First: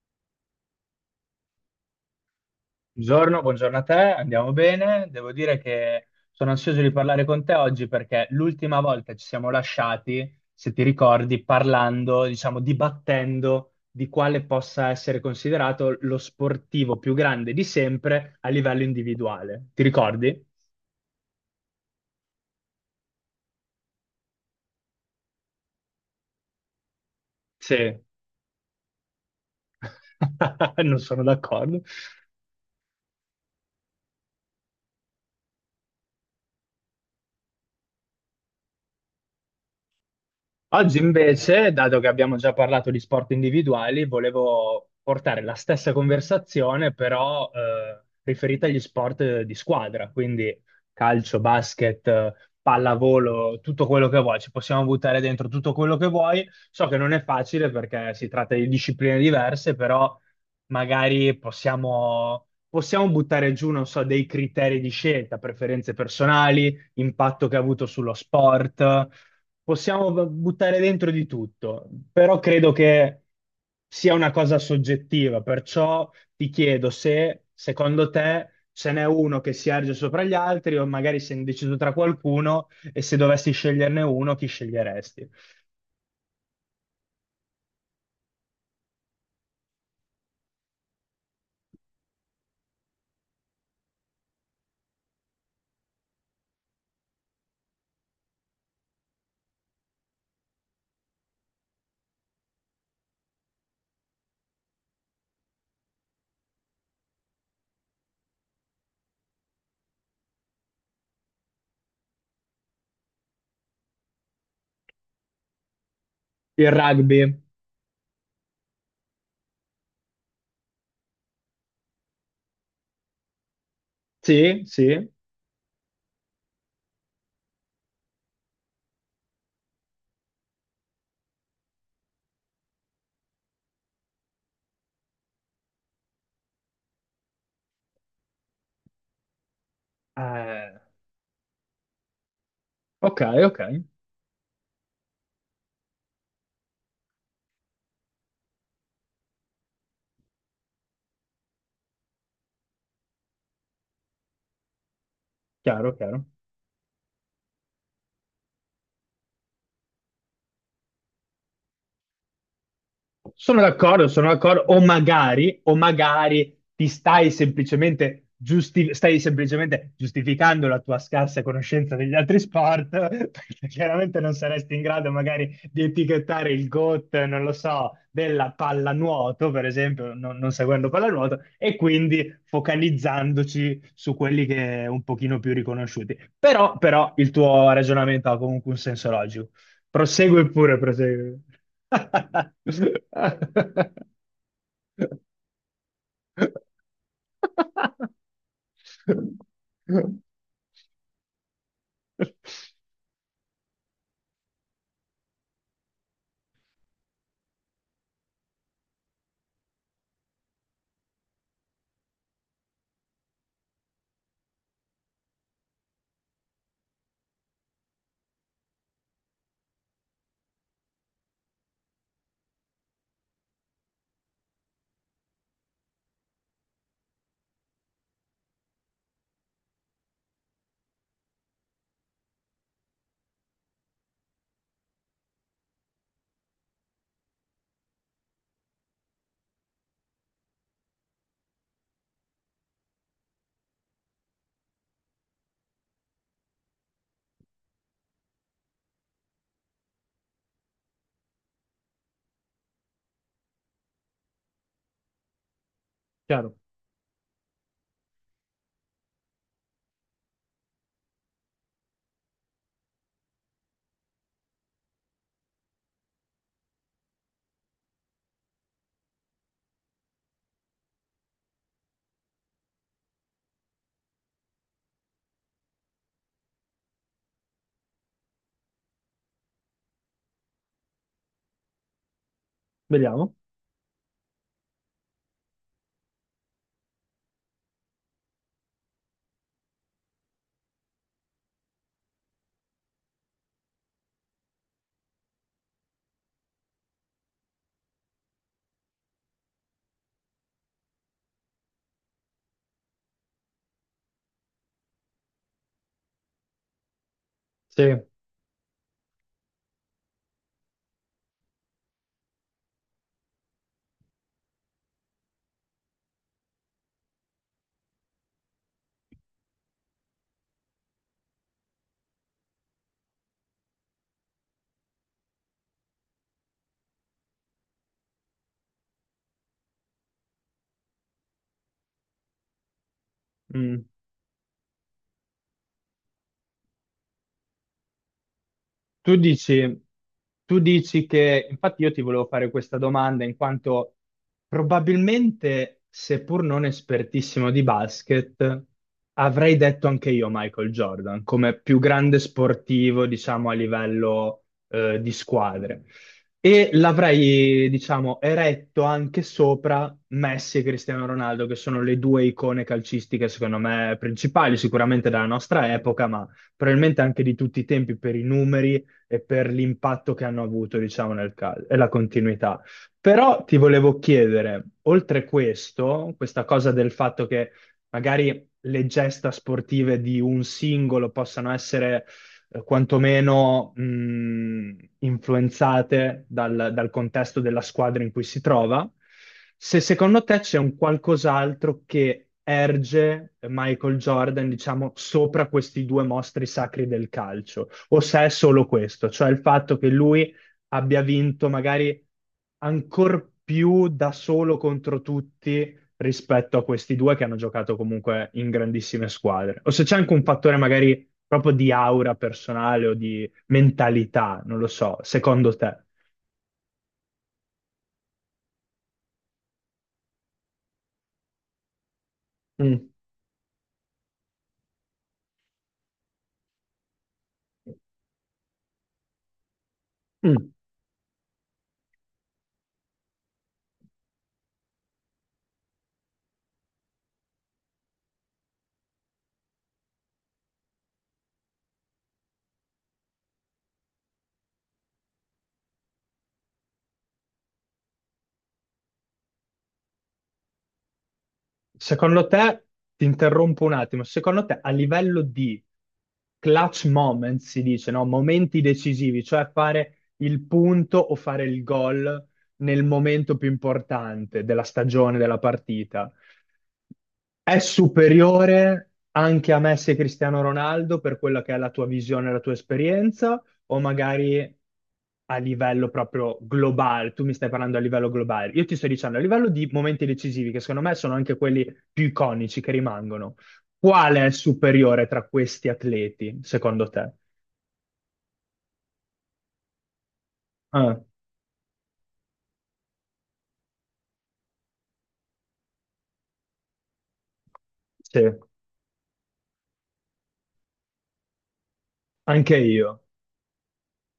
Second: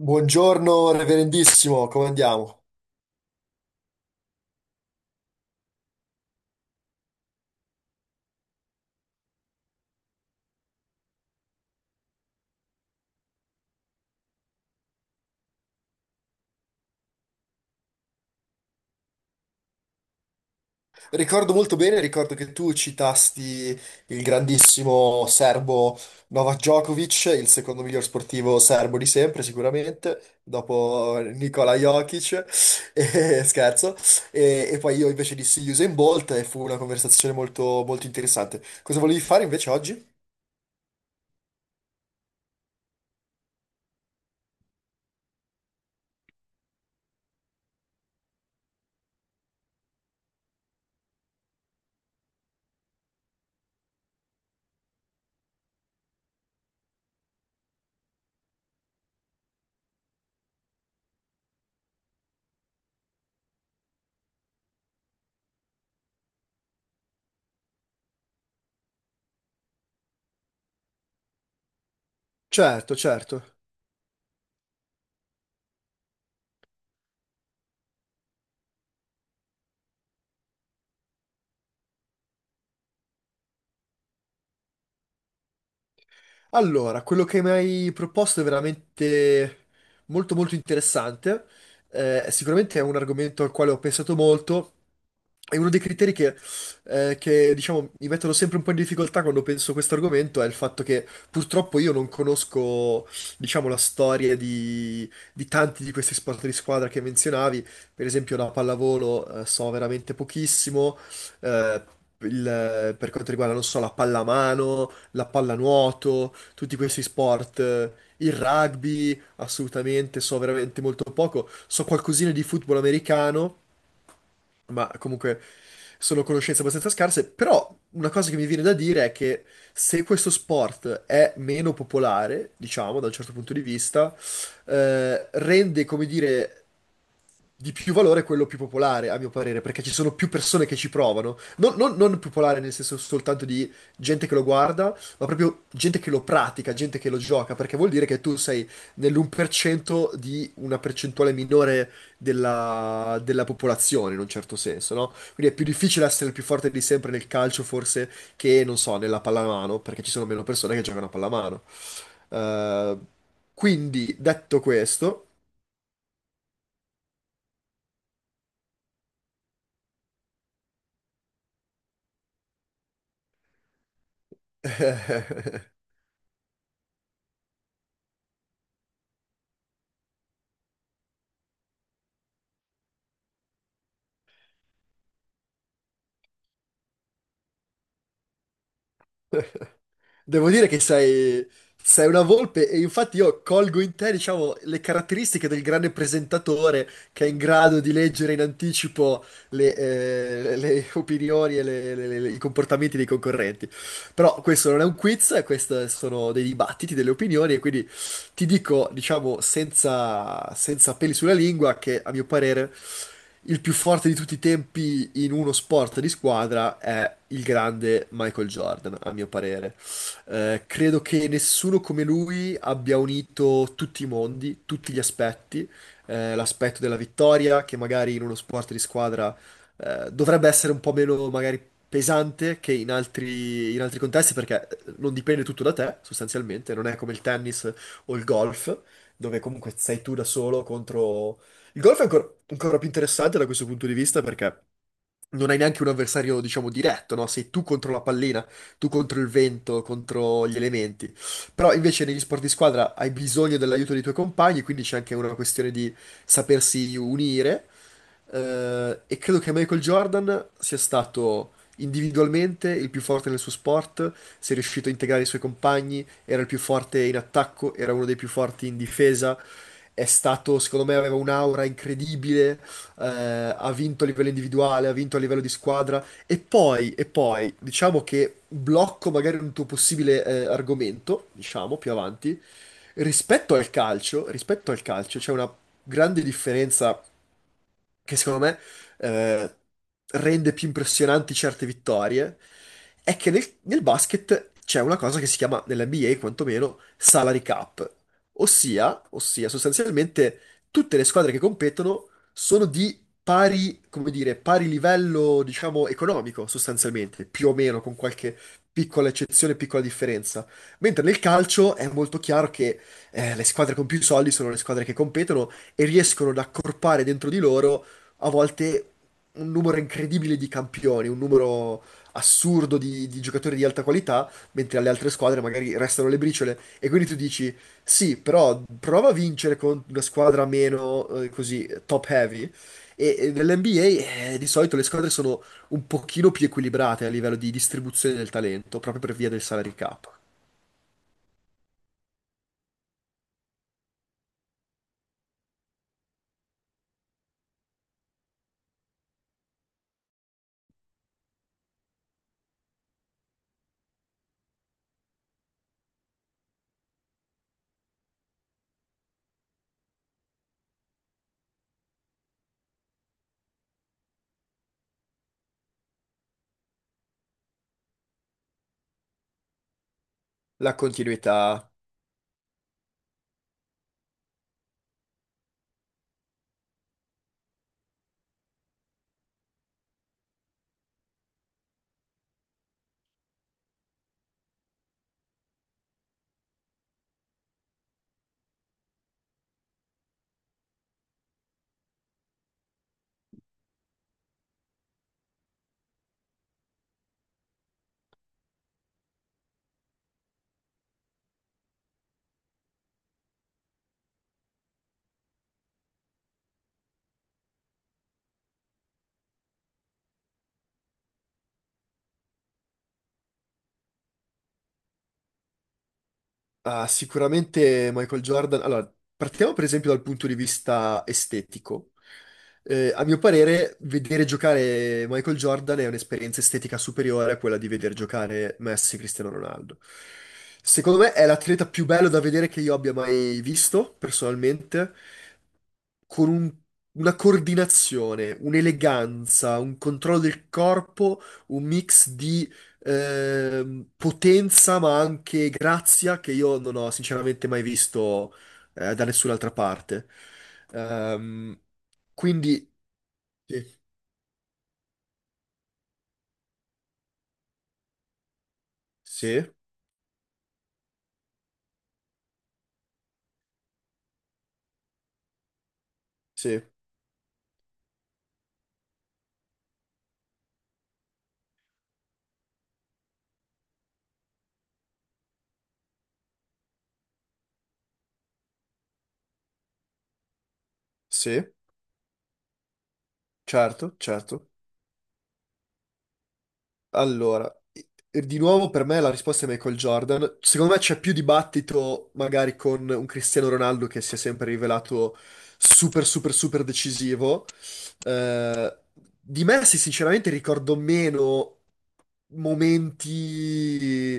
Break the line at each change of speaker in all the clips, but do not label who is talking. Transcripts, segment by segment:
Buongiorno, reverendissimo, come andiamo?
Buongiorno, buongiorno a te, andiamo bene. Devo dire che sono ansioso di parlare con te oggi perché l'ultima volta ci siamo lasciati, se ti ricordi, parlando, diciamo, dibattendo di quale possa essere considerato lo sportivo più grande di sempre a livello individuale. Ti ricordi?
Ricordo molto bene, ricordo che tu citasti il grandissimo serbo Novak Djokovic, il
Sì,
secondo miglior sportivo serbo di sempre, sicuramente,
non
dopo
sono
Nikola
d'accordo.
Jokic, e, scherzo, e, poi io invece dissi Usain Bolt e fu una conversazione molto, molto interessante. Cosa volevi fare invece oggi?
Oggi invece, dato che abbiamo già parlato di sport individuali, volevo portare la stessa conversazione, però riferita agli sport di squadra, quindi calcio, basket, pallavolo, tutto quello che vuoi, ci possiamo buttare dentro tutto quello che vuoi. So che non è facile perché si tratta di discipline diverse, però magari possiamo buttare giù, non so, dei criteri di scelta, preferenze personali impatto che ha avuto sullo sport. Possiamo buttare dentro di tutto, però credo
Certo,
che
certo.
sia una cosa soggettiva, perciò ti chiedo se secondo te ce n'è uno che si erge sopra gli altri o magari sei indeciso tra qualcuno e se dovessi sceglierne uno, chi sceglieresti?
Allora, quello che mi hai proposto è veramente molto molto interessante. Sicuramente è un argomento al quale ho pensato molto. E uno dei criteri che, diciamo, mi mettono sempre un po' in difficoltà quando penso a questo argomento è il fatto che purtroppo io non conosco, diciamo, la storia di tanti di questi sport di squadra che menzionavi. Per esempio, la pallavolo, so veramente pochissimo. Eh, per quanto riguarda, non so, la pallamano, la pallanuoto,
Il
tutti questi
rugby?
sport, il rugby, assolutamente, so veramente molto poco, so qualcosina di football americano,
Sì,
ma
sì.
comunque sono conoscenze abbastanza scarse. Però una cosa che mi viene da dire è che se questo sport è meno popolare, diciamo, da un certo punto di vista, rende, come dire, di più valore quello più popolare, a mio parere, perché ci sono più persone che
Eh,
ci provano. Non popolare nel senso
ok,
soltanto
ok,
di gente che lo guarda, ma proprio gente che lo pratica, gente che lo gioca, perché vuol dire che tu sei nell'1% di una percentuale minore della popolazione in un certo senso, no? Quindi è più
chiaro,
difficile
chiaro.
essere il più forte di sempre nel calcio forse che, non so, nella pallamano, perché ci sono meno persone che giocano a pallamano. Eh, quindi,
Sono
detto
d'accordo,
questo...
o magari ti stai semplicemente, stai semplicemente giustificando la tua scarsa conoscenza degli altri sport, perché chiaramente non saresti in grado magari di etichettare il GOAT, non lo so, della pallanuoto, per esempio, non, non seguendo pallanuoto, e quindi focalizzandoci su quelli che un pochino più riconosciuti. Però, però il tuo ragionamento ha comunque un senso logico. Prosegue
Devo dire
pure,
che
prosegue.
sei una volpe e infatti io colgo in te, diciamo, le caratteristiche del grande presentatore che è in grado di leggere in anticipo le opinioni e i comportamenti dei concorrenti. Però questo non è un quiz, questi sono dei dibattiti, delle opinioni, e quindi ti dico, diciamo, senza peli sulla lingua, che a mio parere il più forte di tutti i tempi in uno sport di squadra è il grande Michael Jordan, a mio parere. Credo che nessuno come lui abbia unito tutti i mondi, tutti gli aspetti, l'aspetto della vittoria, che magari in uno sport di squadra dovrebbe essere un po' meno magari pesante che in altri contesti, perché non dipende tutto da te, sostanzialmente, non è come il tennis o il golf, dove comunque sei tu da solo contro... Il golf è ancora, ancora più interessante da questo punto di vista perché non hai neanche un avversario, diciamo, diretto, no? Sei tu contro la pallina, tu contro il vento, contro gli elementi. Però invece negli sport di squadra hai bisogno dell'aiuto dei tuoi compagni, quindi c'è anche una questione di
Chiaro.
sapersi unire. E credo che Michael Jordan sia stato individualmente il più forte nel suo sport, si è riuscito a integrare i suoi compagni, era il più forte in attacco, era uno dei più forti in difesa. È stato, secondo me, aveva un'aura incredibile. eh, Ha vinto a livello individuale, ha vinto a livello di squadra, e poi, diciamo che blocco magari un tuo possibile argomento, diciamo più avanti,
Vediamo.
rispetto al calcio. Rispetto al calcio c'è una grande differenza che secondo me eh, rende più impressionanti certe vittorie, è che nel basket c'è una cosa che si chiama, nell'NBA quantomeno, salary cap, ossia sostanzialmente tutte le squadre che competono sono di pari, come dire, pari livello, diciamo, economico sostanzialmente, più o meno,
Sì.
con qualche piccola eccezione, piccola differenza. Mentre nel calcio è molto chiaro che le squadre con più soldi sono le squadre che competono e riescono ad accorpare dentro di loro a volte un numero incredibile di campioni, un numero assurdo di giocatori di alta qualità, mentre alle altre squadre magari restano le briciole. E quindi tu dici: sì, però prova a vincere con una squadra meno così top heavy. E
Mm.
nell'NBA di solito le squadre sono un pochino più equilibrate a livello di distribuzione del talento, proprio per
Tu
via del salary
dici,
cap.
tu dici che, infatti io ti volevo fare questa domanda in quanto probabilmente, seppur non espertissimo di basket, avrei detto anche io Michael Jordan come più grande sportivo, diciamo, a livello di squadre. E l'avrei, diciamo, eretto anche sopra Messi e Cristiano Ronaldo, che sono le due icone calcistiche, secondo me, principali, sicuramente della nostra epoca, ma probabilmente anche di tutti i tempi per i numeri e per l'impatto che hanno
La
avuto, diciamo, nel calcio
continuità.
e la continuità. Però ti volevo chiedere, oltre questo, questa cosa del fatto che magari le gesta sportive di un singolo possano essere quantomeno influenzate dal contesto della squadra in cui si trova, se secondo te c'è un qualcos'altro che erge Michael Jordan, diciamo, sopra questi due mostri sacri del calcio o se è solo questo, cioè il fatto che lui abbia vinto magari ancor più da solo contro tutti rispetto a questi due che hanno giocato comunque in grandissime squadre, o se c'è anche un fattore magari proprio di aura personale o di mentalità, non lo so, secondo te?
Ah, sicuramente Michael Jordan. Allora, partiamo per esempio dal punto di vista estetico.
Mm.
A mio parere, vedere giocare Michael Jordan è un'esperienza estetica superiore a quella di vedere giocare Messi e Cristiano Ronaldo.
Mm.
Secondo me è l'atleta più bello da vedere che io abbia mai visto, personalmente, con un- una coordinazione, un'eleganza, un controllo del corpo, un mix di potenza, ma anche grazia, che io non ho sinceramente mai visto da nessun'altra parte. Ehm,
Secondo te,
quindi
ti interrompo
sì,
un attimo, secondo te a livello di clutch moment si dice, no? Momenti decisivi,
sì,
cioè fare il punto o fare il gol nel momento più importante della stagione, della partita.
sì,
È superiore anche a Messi e Cristiano Ronaldo per quella che è la tua visione, la tua esperienza, o magari a livello proprio globale? Tu mi stai parlando a livello globale. Io ti sto dicendo a livello di momenti decisivi, che secondo me sono anche
sì,
quelli più iconici che rimangono.
certo,
Quale è
certo.
superiore tra questi atleti, secondo te?
Allora, e di nuovo per me la risposta è Michael Jordan. Secondo me c'è
Ah,
più dibattito magari con un Cristiano Ronaldo che si è sempre rivelato super, super, super decisivo.
sì,
Eh, di Messi sinceramente ricordo meno
anche io.
momenti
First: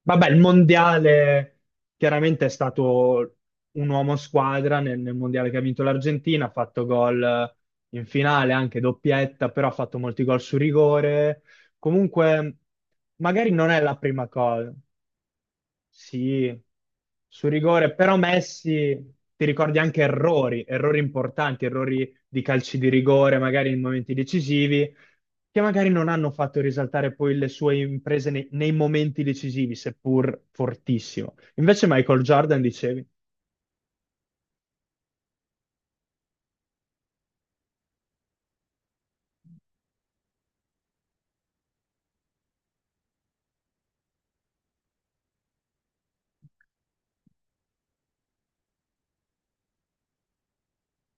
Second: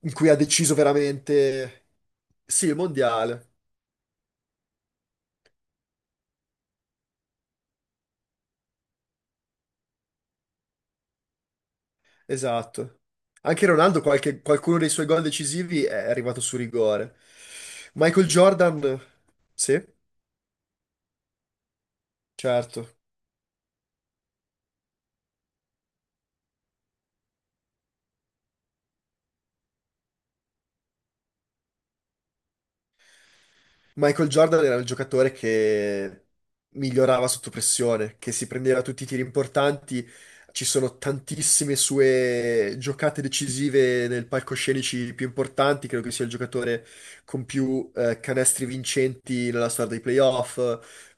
in
Vabbè,
cui ha
il
deciso
mondiale
veramente...
chiaramente è
Sì, il
stato
mondiale,
un uomo squadra nel mondiale che ha vinto l'Argentina, ha fatto gol in finale, anche doppietta, però ha fatto molti gol su rigore. Comunque,
esatto.
magari
Anche
non è la
Ronaldo,
prima cosa.
qualcuno dei suoi gol decisivi è arrivato
Sì,
su rigore.
su rigore, però
Michael Jordan,
Messi ti ricordi
sì.
anche errori, errori importanti, errori di calci
Certo.
di rigore, magari in momenti decisivi, che magari non hanno fatto risaltare poi le sue imprese nei momenti decisivi, seppur fortissimo. Invece Michael Jordan, dicevi?
Michael Jordan era il giocatore che migliorava sotto pressione, che si prendeva tutti i tiri importanti. Ci sono tantissime sue giocate decisive nel palcoscenici più importanti. Credo che sia il giocatore con più canestri vincenti nella storia dei playoff,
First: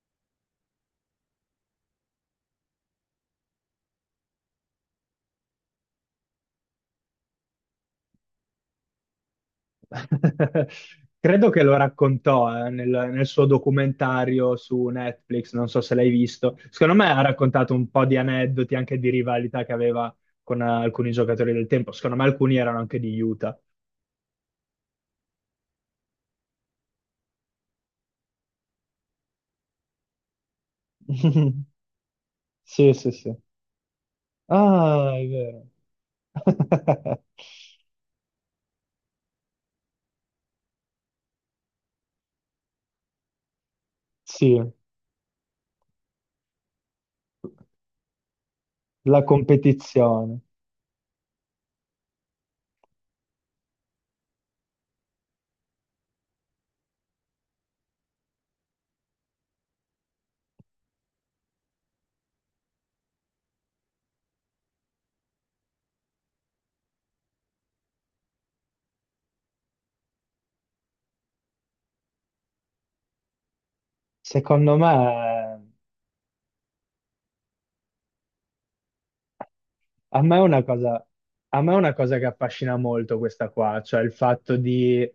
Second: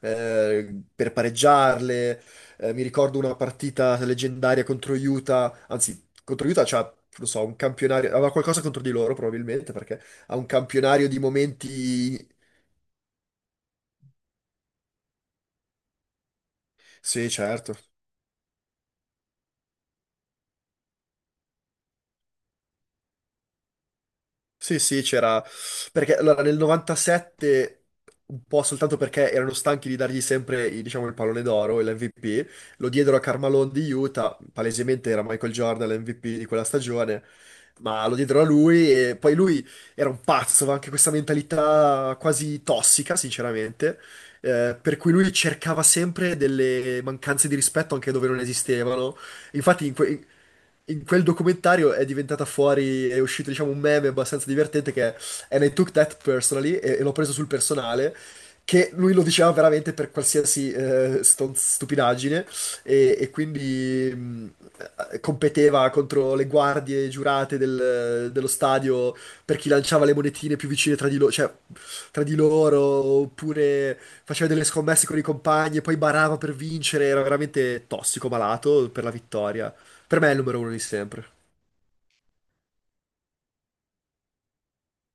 per pareggiarle. Mi ricordo una partita leggendaria contro Utah, anzi, contro Utah c'ha, non so, un campionario, aveva qualcosa contro di loro probabilmente perché ha un campionario di
Credo che lo
momenti.
raccontò nel suo documentario su Netflix, non so se l'hai visto. Secondo me ha
Sì,
raccontato
certo.
un po' di aneddoti anche di rivalità che aveva con alcuni giocatori del tempo. Secondo me alcuni erano anche di Utah.
Sì, sì, c'era... Perché allora nel 97, un po' soltanto perché erano stanchi di dargli sempre, i- diciamo, il pallone d'oro, l'MVP, lo
Sì, sì,
diedero a
sì.
Carmelo di Utah, palesemente
Ah,
era
è
Michael
vero.
Jordan l'MVP di quella stagione, ma lo diedero a lui e poi lui era un pazzo, aveva anche questa mentalità quasi tossica, sinceramente,
Sì,
per cui lui cercava sempre delle mancanze di rispetto anche dove non esistevano.
la
Infatti,
competizione.
in quel documentario è diventata fuori, è uscito diciamo un meme abbastanza divertente che è "And I took that personally", e l'ho preso sul personale, che lui lo diceva veramente per qualsiasi stupidaggine, e quindi competeva contro le guardie giurate dello stadio per chi lanciava le monetine più vicine cioè, tra di loro, oppure faceva delle
Secondo
scommesse con i
me.
compagni e poi barava per vincere, era veramente tossico, malato per la vittoria. Per
A
me è
me
il
è
numero
una
uno di
cosa,
sempre.
a me è una cosa che affascina molto questa qua, cioè il fatto di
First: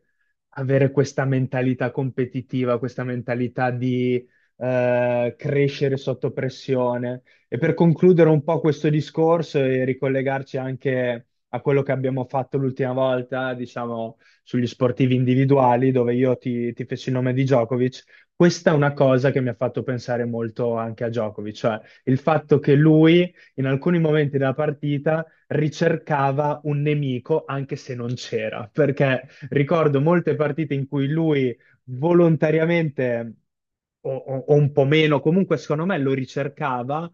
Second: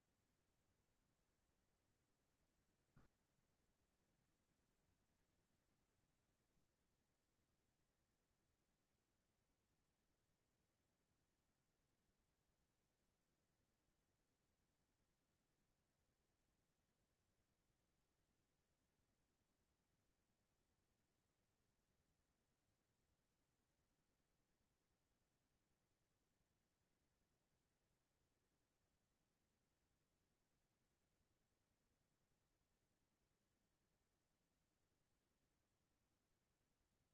avere questa mentalità competitiva, questa mentalità di crescere sotto pressione. E per concludere un po' questo discorso e ricollegarci anche a quello che abbiamo fatto l'ultima volta, diciamo, sugli sportivi individuali, dove io ti feci il nome di Djokovic, questa è una cosa che mi ha fatto pensare molto anche a Djokovic, cioè il fatto che lui in alcuni momenti della partita ricercava un nemico anche se non c'era, perché ricordo molte partite in cui lui volontariamente o, o un po' meno, comunque secondo me lo ricercava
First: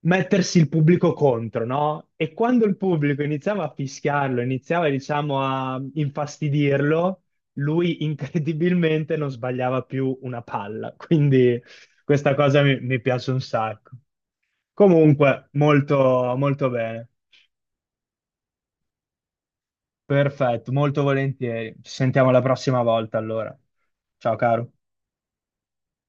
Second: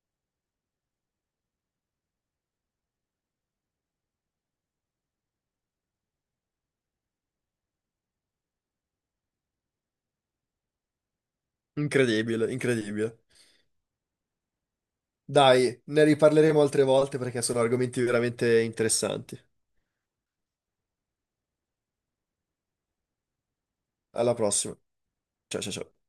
mettersi il pubblico contro, no? E quando il pubblico iniziava a fischiarlo, iniziava, diciamo, a infastidirlo, lui incredibilmente non sbagliava più una palla. Quindi questa
Incredibile,
cosa mi
incredibile.
piace un sacco. Comunque,
Dai, ne
molto,
riparleremo
molto
altre
bene.
volte perché sono argomenti veramente interessanti.
Perfetto, molto volentieri. Ci sentiamo la prossima volta allora.
Alla
Ciao caro.
prossima. Ciao ciao ciao.